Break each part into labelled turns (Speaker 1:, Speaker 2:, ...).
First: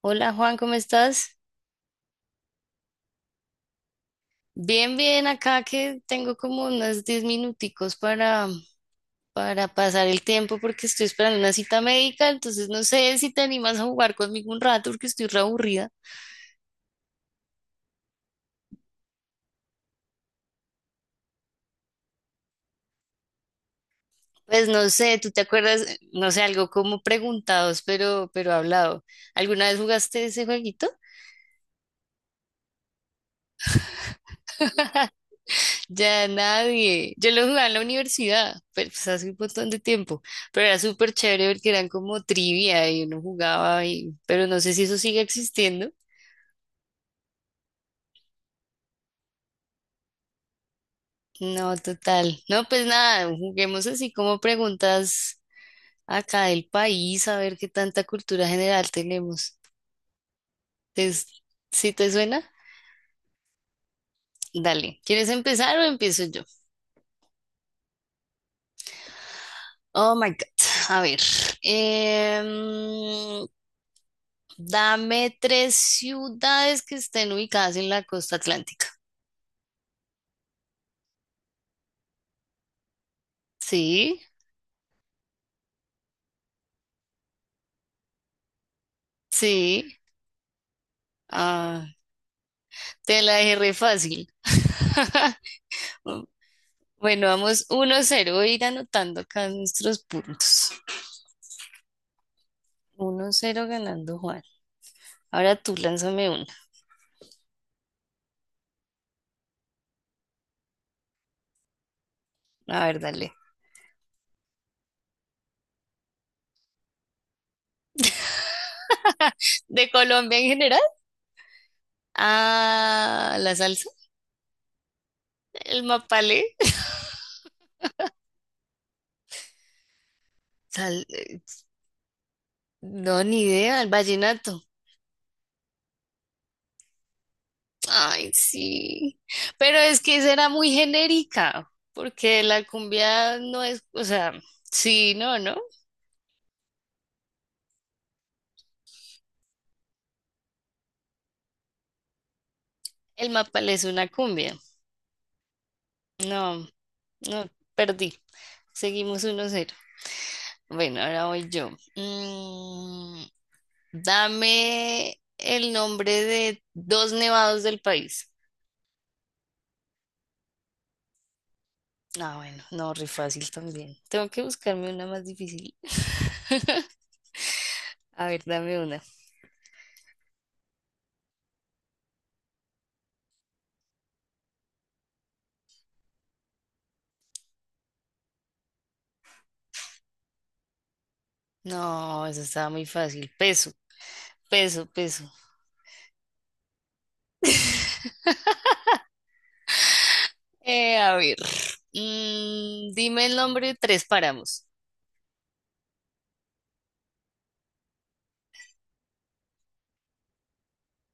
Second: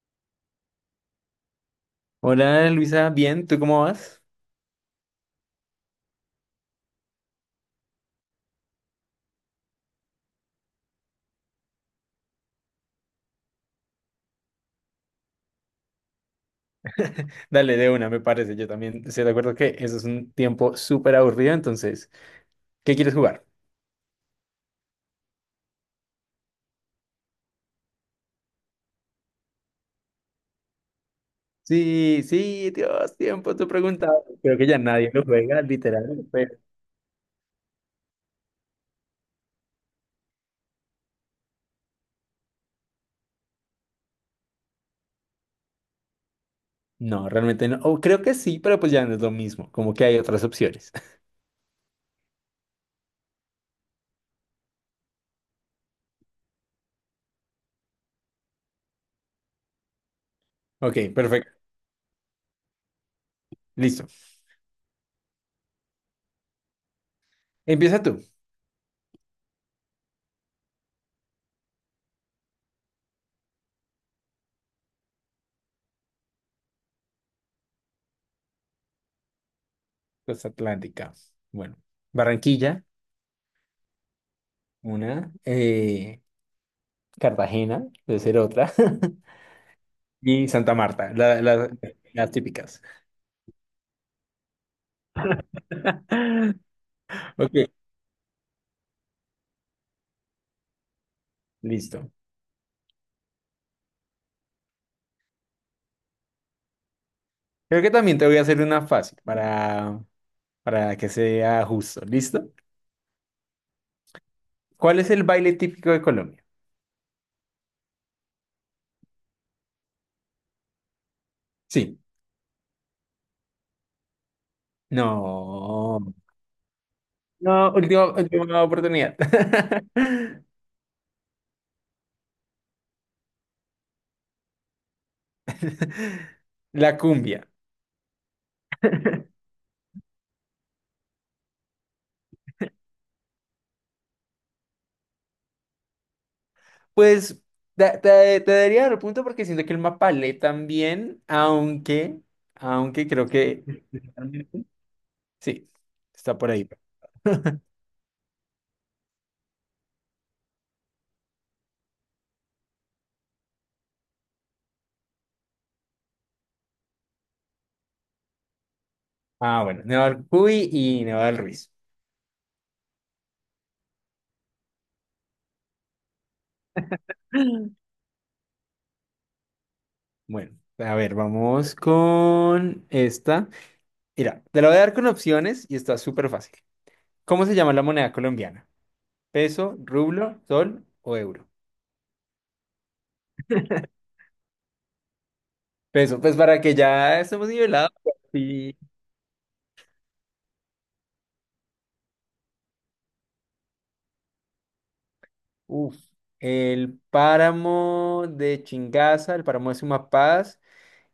Speaker 1: Hola Juan, ¿cómo estás?
Speaker 2: Hola Luisa, bien, ¿tú cómo vas?
Speaker 1: Bien, bien, acá que tengo como unos 10 minuticos para pasar el tiempo porque estoy esperando una cita médica, entonces no sé si te animas a jugar conmigo un rato porque estoy re aburrida.
Speaker 2: Dale, de una, me parece. Yo también estoy de acuerdo que eso es un tiempo súper aburrido, entonces, ¿qué quieres jugar?
Speaker 1: Pues no sé, ¿tú te acuerdas? No sé, algo como preguntados, pero hablado. ¿Alguna vez jugaste ese jueguito?
Speaker 2: Sí, sí, Dios, tiempo, tú preguntabas. Creo que ya nadie lo juega, literal.
Speaker 1: Ya nadie. Yo lo jugaba en la universidad, pero pues hace un montón de tiempo. Pero era súper chévere porque eran como trivia y uno jugaba y, pero no sé si eso sigue existiendo.
Speaker 2: No, realmente no. O creo que sí, pero pues ya no es lo mismo, como que hay otras opciones.
Speaker 1: No, total. No, pues nada, juguemos así como preguntas acá del país, a ver qué tanta cultura general tenemos.
Speaker 2: Ok,
Speaker 1: ¿Te-
Speaker 2: perfecto,
Speaker 1: si te suena?
Speaker 2: listo.
Speaker 1: Dale. ¿Quieres empezar o empiezo yo?
Speaker 2: Empieza tú.
Speaker 1: Oh my God. A ver. em, Dame tres ciudades que estén ubicadas en la costa atlántica.
Speaker 2: Costa Atlántica. Bueno, Barranquilla,
Speaker 1: Sí,
Speaker 2: una. Cartagena, debe ser otra.
Speaker 1: sí.
Speaker 2: Y Santa Marta,
Speaker 1: Ah,
Speaker 2: las típicas.
Speaker 1: te la dejé re fácil. Bueno,
Speaker 2: Ok,
Speaker 1: vamos uno cero. Voy a ir anotando acá nuestros puntos.
Speaker 2: listo.
Speaker 1: 1-0 ganando Juan. Ahora tú lánzame una.
Speaker 2: Creo que también te voy a hacer una fácil para que sea justo. ¿Listo?
Speaker 1: A ver, dale.
Speaker 2: ¿Cuál es el baile típico de Colombia?
Speaker 1: ¿De Colombia en general?
Speaker 2: Sí.
Speaker 1: Ah, la salsa, el
Speaker 2: No.
Speaker 1: mapalé.
Speaker 2: No, última, última oportunidad.
Speaker 1: Sal- eh, no, ni idea, el vallenato.
Speaker 2: La cumbia.
Speaker 1: Ay, sí. Pero es que esa era muy genérica, porque la cumbia no es, o sea, sí, no, ¿no?
Speaker 2: Pues te, te daría el punto porque siento que el mapalé también, aunque, aunque creo
Speaker 1: El mapalé es
Speaker 2: que...
Speaker 1: una cumbia.
Speaker 2: Sí, está por
Speaker 1: No,
Speaker 2: ahí.
Speaker 1: no, perdí. Seguimos 1-0. Bueno, ahora voy yo. Mm, dame el nombre de dos nevados del país.
Speaker 2: Ah, bueno, Neval Cuy y Neval Ruiz.
Speaker 1: Ah, bueno, no, re fácil también. Tengo que buscarme una más difícil. A ver, dame una.
Speaker 2: Bueno, a ver, vamos con esta. Mira, te la voy a dar con opciones y está súper fácil. ¿Cómo se llama la moneda colombiana? ¿Peso, rublo, sol o euro?
Speaker 1: No, eso estaba muy fácil. Peso, peso, peso.
Speaker 2: Peso, pues para que ya estemos nivelados. Pues sí.
Speaker 1: A ver. Dime el nombre de tres páramos.
Speaker 2: Uf. El páramo de Chingaza, el páramo de Sumapaz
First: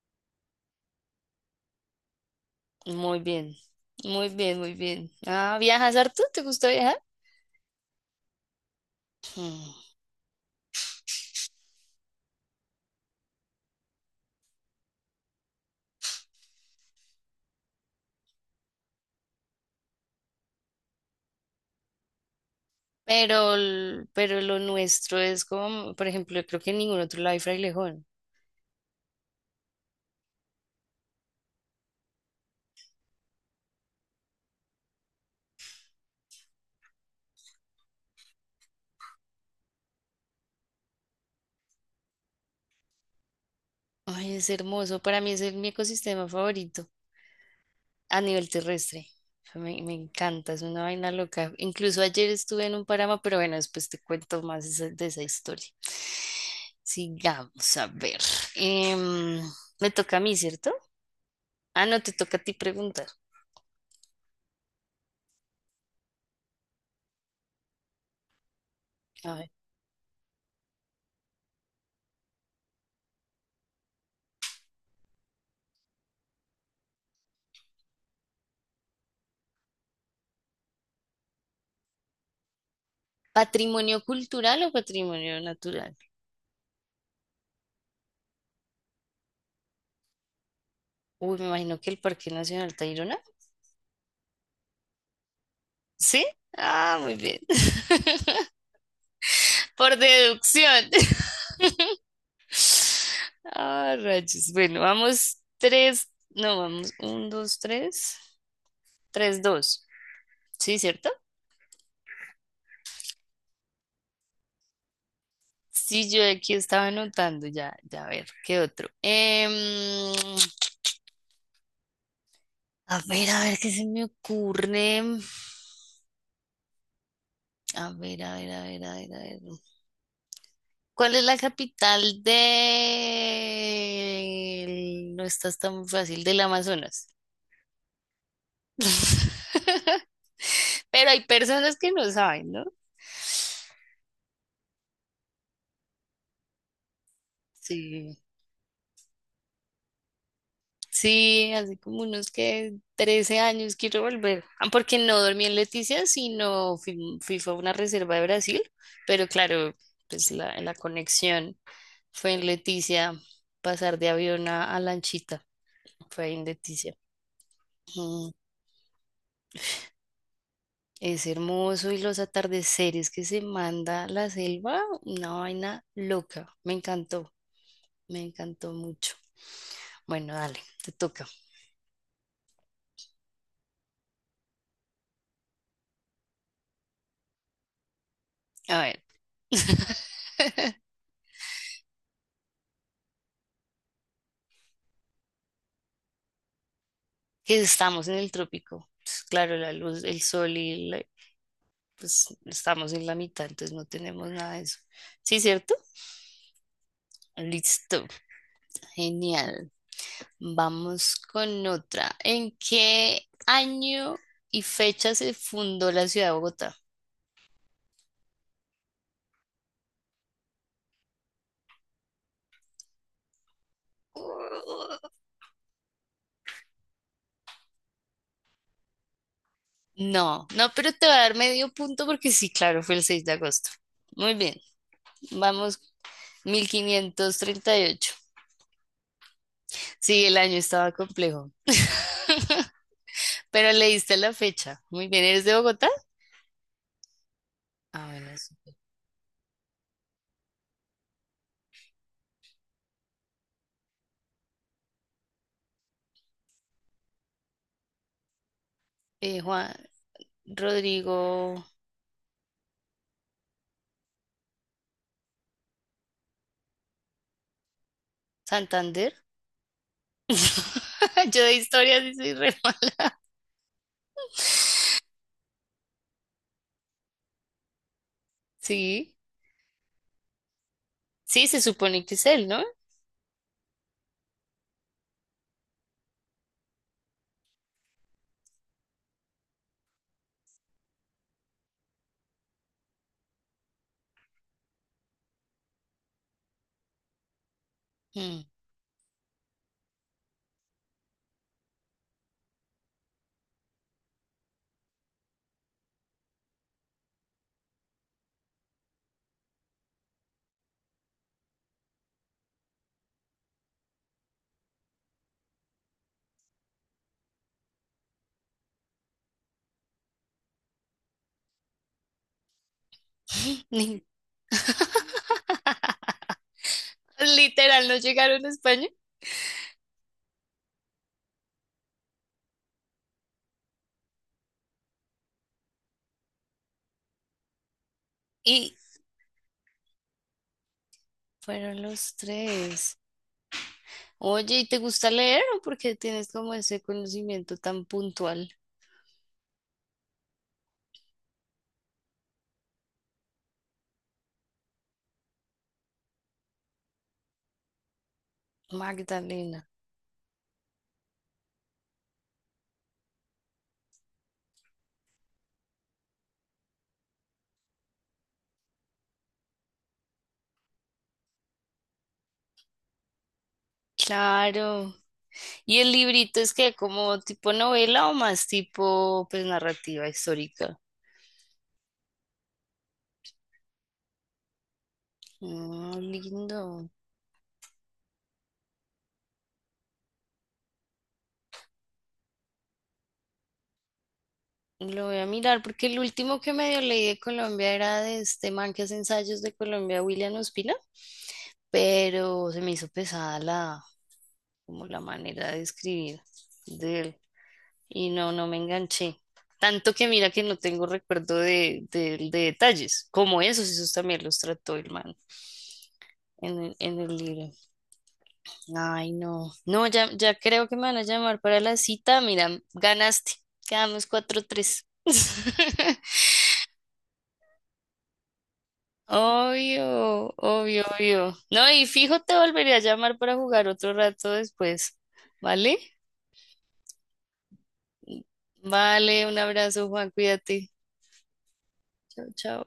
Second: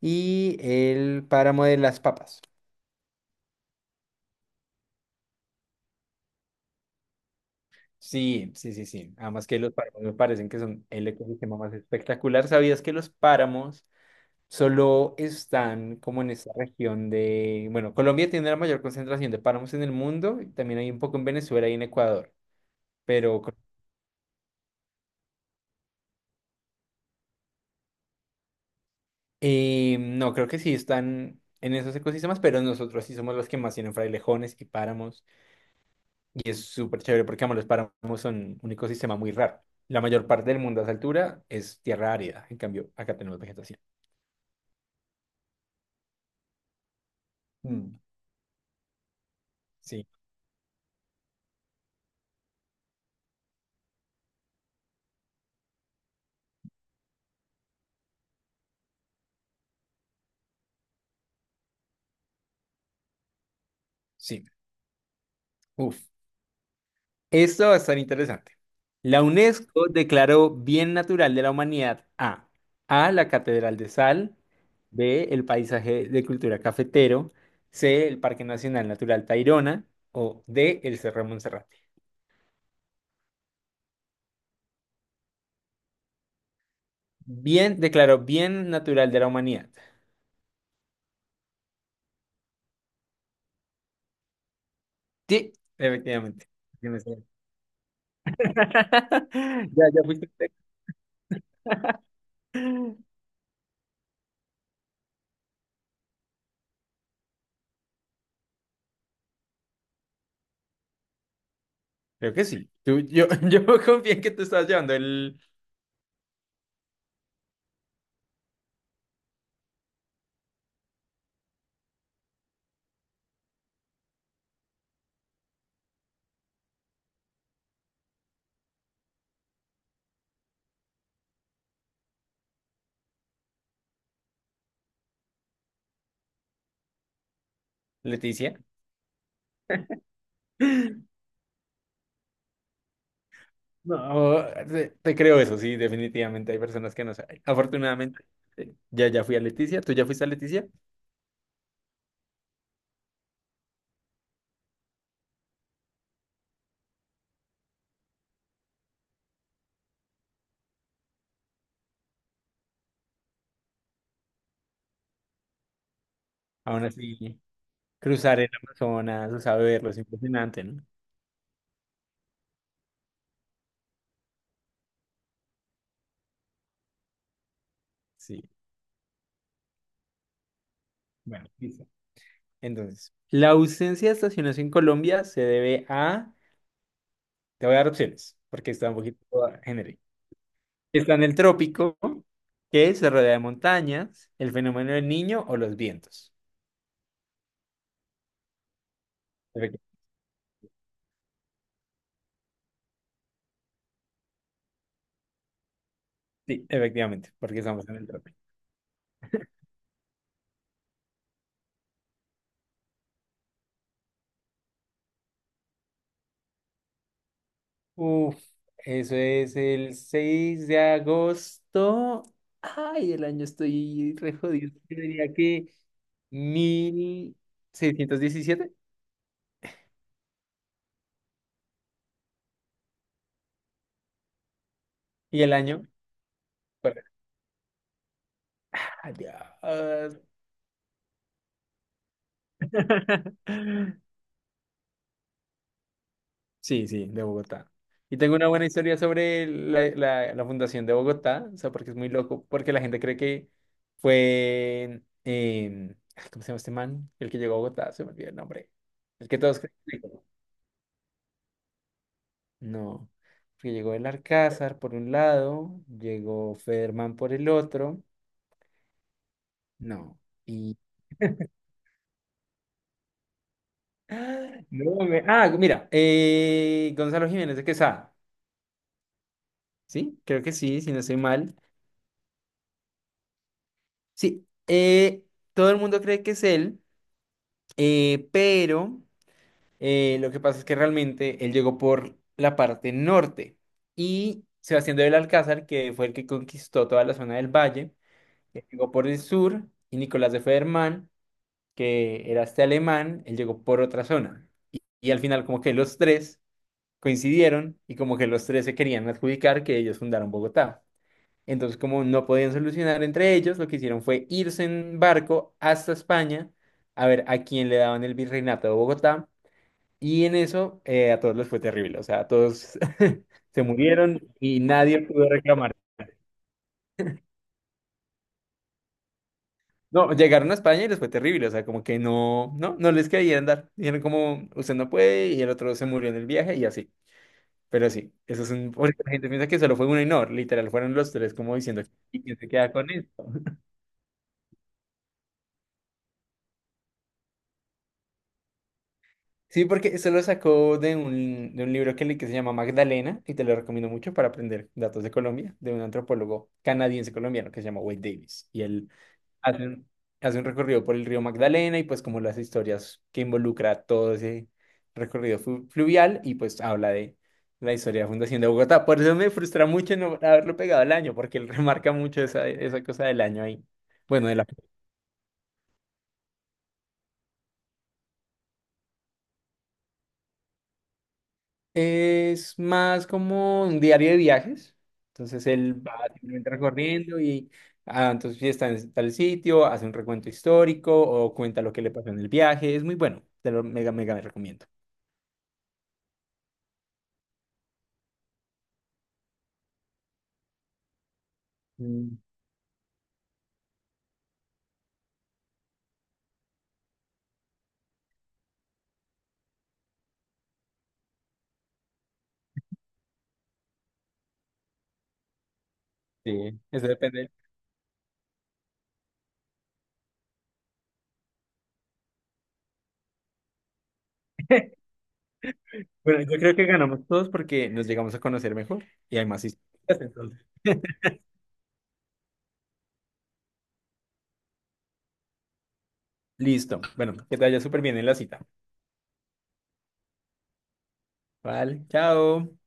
Speaker 2: y el páramo de Las Papas.
Speaker 1: Muy bien, muy bien, muy bien. Ah, ¿viajas harto? ¿Te gusta viajar?
Speaker 2: Sí, sí, sí, sí. Además que
Speaker 1: Mm.
Speaker 2: los páramos me parecen que son el ecosistema más espectacular. ¿Sabías que los páramos solo están como en esta región de, bueno, Colombia tiene la mayor concentración de páramos en el mundo, y también hay un poco en Venezuela y en Ecuador, pero
Speaker 1: Pero lo nuestro es como, por ejemplo, creo que en ningún otro lado hay frailejón.
Speaker 2: no, creo que sí están en esos ecosistemas, pero nosotros sí somos los que más tienen frailejones y páramos, y es súper chévere porque, vamos, los páramos son un ecosistema muy raro? La mayor parte del mundo a esa altura es tierra árida, en cambio, acá tenemos vegetación.
Speaker 1: Ay, es hermoso. Para mí es el, mi ecosistema favorito
Speaker 2: Mm,
Speaker 1: a nivel terrestre. O sea, me
Speaker 2: sí,
Speaker 1: encanta, es una vaina loca. Incluso ayer estuve en un páramo, pero bueno, después te cuento más de esa historia. Sigamos a ver. Em, me toca a mí, ¿cierto? Ah, no, te toca a ti preguntar.
Speaker 2: sí. Uf. Esto va a estar interesante. La
Speaker 1: A ver.
Speaker 2: UNESCO declaró Bien Natural de la Humanidad a A. La Catedral de Sal, B. El Paisaje de Cultura Cafetero, C. El Parque Nacional Natural Tayrona o D. El Cerro de Monserrate.
Speaker 1: ¿Patrimonio cultural o patrimonio natural?
Speaker 2: Bien, declaró Bien Natural de la Humanidad.
Speaker 1: Uy, me imagino que el Parque Nacional Tayrona.
Speaker 2: Sí,
Speaker 1: ¿Sí?
Speaker 2: efectivamente. Sí
Speaker 1: Ah,
Speaker 2: me
Speaker 1: muy
Speaker 2: sé.
Speaker 1: bien.
Speaker 2: Ya,
Speaker 1: Por
Speaker 2: ya fuiste. Usted.
Speaker 1: deducción. Ah, rayos. Bueno, vamos tres, no, vamos, un, dos, tres, tres, dos. ¿Sí, cierto?
Speaker 2: Creo que sí. Yo, yo confié en que tú estabas llevando el
Speaker 1: Sí, yo aquí estaba anotando, ya, ya, a ver, ¿qué otro? A ver, ¿qué se me ocurre? A ver, a ver, a ver, a ver, a ver. ¿Cuál es la capital de... no estás tan fácil, del Amazonas?
Speaker 2: Leticia.
Speaker 1: Pero hay personas que no saben, ¿no?
Speaker 2: No, te creo eso, sí, definitivamente hay personas que no saben.
Speaker 1: Sí.
Speaker 2: Afortunadamente, ya, ya fui a Leticia, tú ya fuiste a Leticia.
Speaker 1: Sí, hace como unos que 13 años, quiero volver. Ah, porque no dormí en Leticia, sino fui, fue a una reserva de Brasil, pero claro, pues la conexión fue en Leticia, pasar de avión a lanchita, fue ahí en
Speaker 2: Aún
Speaker 1: Leticia.
Speaker 2: así,
Speaker 1: Mm.
Speaker 2: cruzar el Amazonas, o sea, verlo, es impresionante, ¿no?
Speaker 1: Es hermoso y los atardeceres que se manda la selva, una vaina loca, me
Speaker 2: Sí,
Speaker 1: encantó mucho. Bueno, dale, te toca.
Speaker 2: bueno, listo. Entonces, la ausencia de estaciones en Colombia se debe a, te voy a dar opciones, porque
Speaker 1: A
Speaker 2: está un
Speaker 1: ver.
Speaker 2: poquito genérico. ¿Está en el trópico, que se rodea de montañas, el fenómeno del niño o los vientos?
Speaker 1: Que estamos en el trópico. Pues, claro, la
Speaker 2: Efecti-
Speaker 1: luz, el sol y la- pues estamos en la mitad, entonces no tenemos nada de eso. ¿Sí, cierto?
Speaker 2: sí, efectivamente, porque estamos en
Speaker 1: Listo,
Speaker 2: el trópico.
Speaker 1: genial. Vamos con otra. ¿En qué año y fecha se fundó la ciudad de Bogotá?
Speaker 2: Uf, eso es el 6 de agosto. Ay, el año estoy re jodido. Yo diría que 1617
Speaker 1: No, no, pero te va a dar medio punto porque sí, claro, fue el 6 de agosto. Muy bien,
Speaker 2: y el
Speaker 1: vamos,
Speaker 2: año.
Speaker 1: mil
Speaker 2: Pues,
Speaker 1: quinientos treinta y ocho.
Speaker 2: ay,
Speaker 1: Sí, el año estaba complejo. Pero leíste la fecha. Muy bien, ¿eres de Bogotá?
Speaker 2: sí, sí, de Bogotá.
Speaker 1: Ah,
Speaker 2: Y
Speaker 1: bueno,
Speaker 2: tengo una
Speaker 1: sí.
Speaker 2: buena historia sobre la fundación de Bogotá, o sea, porque es muy loco, porque la gente cree que fue, ay, ¿cómo se llama este man? El que llegó a Bogotá, se me olvidó el nombre. El que todos
Speaker 1: Juan
Speaker 2: creen.
Speaker 1: Rodrigo
Speaker 2: No, porque llegó el Alcázar por un lado, llegó Federman por el otro,
Speaker 1: Santander.
Speaker 2: no, y...
Speaker 1: Yo de historia sí soy re mala.
Speaker 2: ¡Ah! No, me- Ah, mira, Gonzalo Jiménez de Quesada,
Speaker 1: Sí,
Speaker 2: ¿sí? Creo que sí, si no estoy
Speaker 1: sí,
Speaker 2: mal.
Speaker 1: se supone que es él, ¿no?
Speaker 2: Sí, todo el mundo cree que es él, pero lo que pasa es que realmente él llegó por la parte norte y Sebastián del Alcázar, que fue el que conquistó toda la zona del valle,
Speaker 1: Mm.
Speaker 2: que llegó por el sur, y Nicolás de Federman, que era este alemán, él llegó por otra zona. Y al final como que los tres coincidieron y como que los tres se querían adjudicar que ellos fundaron Bogotá. Entonces como no podían solucionar entre ellos, lo que hicieron fue irse en barco hasta España a ver a quién le daban el virreinato de Bogotá. Y en eso a todos les fue terrible, o sea, a todos se
Speaker 1: Ni-
Speaker 2: murieron y nadie pudo reclamar.
Speaker 1: literal, no llegaron a España
Speaker 2: No, llegaron a España y les fue terrible, o sea, como que no, no, no les querían dar. Dijeron como, usted no puede, y el otro se murió en el viaje y así. Pero sí, eso es un...
Speaker 1: y
Speaker 2: Porque la gente piensa que solo fue uno y no, literal, fueron los tres como
Speaker 1: fueron
Speaker 2: diciendo,
Speaker 1: los
Speaker 2: ¿y quién se queda con
Speaker 1: tres.
Speaker 2: esto?
Speaker 1: Oye, ¿y te gusta leer o porque tienes como ese conocimiento tan puntual?
Speaker 2: Sí, porque eso lo sacó de un libro que, que se llama Magdalena, y te lo recomiendo mucho para aprender datos de Colombia, de un antropólogo canadiense colombiano que se llama Wade Davis. Y él hace
Speaker 1: Magdalena.
Speaker 2: un, hace un recorrido por el río Magdalena y pues como las historias que involucra todo ese recorrido fluvial y pues habla de la historia de la fundación de Bogotá. Por eso me frustra mucho no haberlo pegado al año, porque él remarca mucho esa, esa cosa del año ahí. Bueno, de la...
Speaker 1: Claro. ¿Y el librito es que como tipo novela o más tipo pues narrativa histórica?
Speaker 2: Es más como un diario de viajes. Entonces él
Speaker 1: Ah,
Speaker 2: va simplemente
Speaker 1: lindo.
Speaker 2: recorriendo y ah, entonces si está en tal sitio, hace un recuento histórico o cuenta lo que le pasó en el viaje. Es muy bueno, te lo mega, mega recomiendo.
Speaker 1: Lo voy a mirar porque el último que medio leí de Colombia era de este man que hace ensayos de Colombia, William Ospina, pero se me hizo pesada la, como la manera de escribir de él y no, no me enganché. Tanto que mira que no tengo recuerdo de, de detalles, como esos, esos también los trató el man
Speaker 2: Sí, eso
Speaker 1: en el
Speaker 2: depende.
Speaker 1: libro. Ay, no. No, ya, ya creo que me van a llamar para la cita. Mira, ganaste. Quedamos 4-3.
Speaker 2: Bueno, yo creo que ganamos todos porque nos llegamos a conocer mejor y hay más historias,
Speaker 1: Obvio,
Speaker 2: entonces.
Speaker 1: obvio, obvio. No, y fijo, te volveré a llamar para jugar otro rato después. ¿Vale?
Speaker 2: Listo. Bueno, que te vaya súper bien en la cita.
Speaker 1: Vale, un abrazo, Juan. Cuídate.
Speaker 2: Vale,
Speaker 1: Chao,
Speaker 2: chao.
Speaker 1: chao.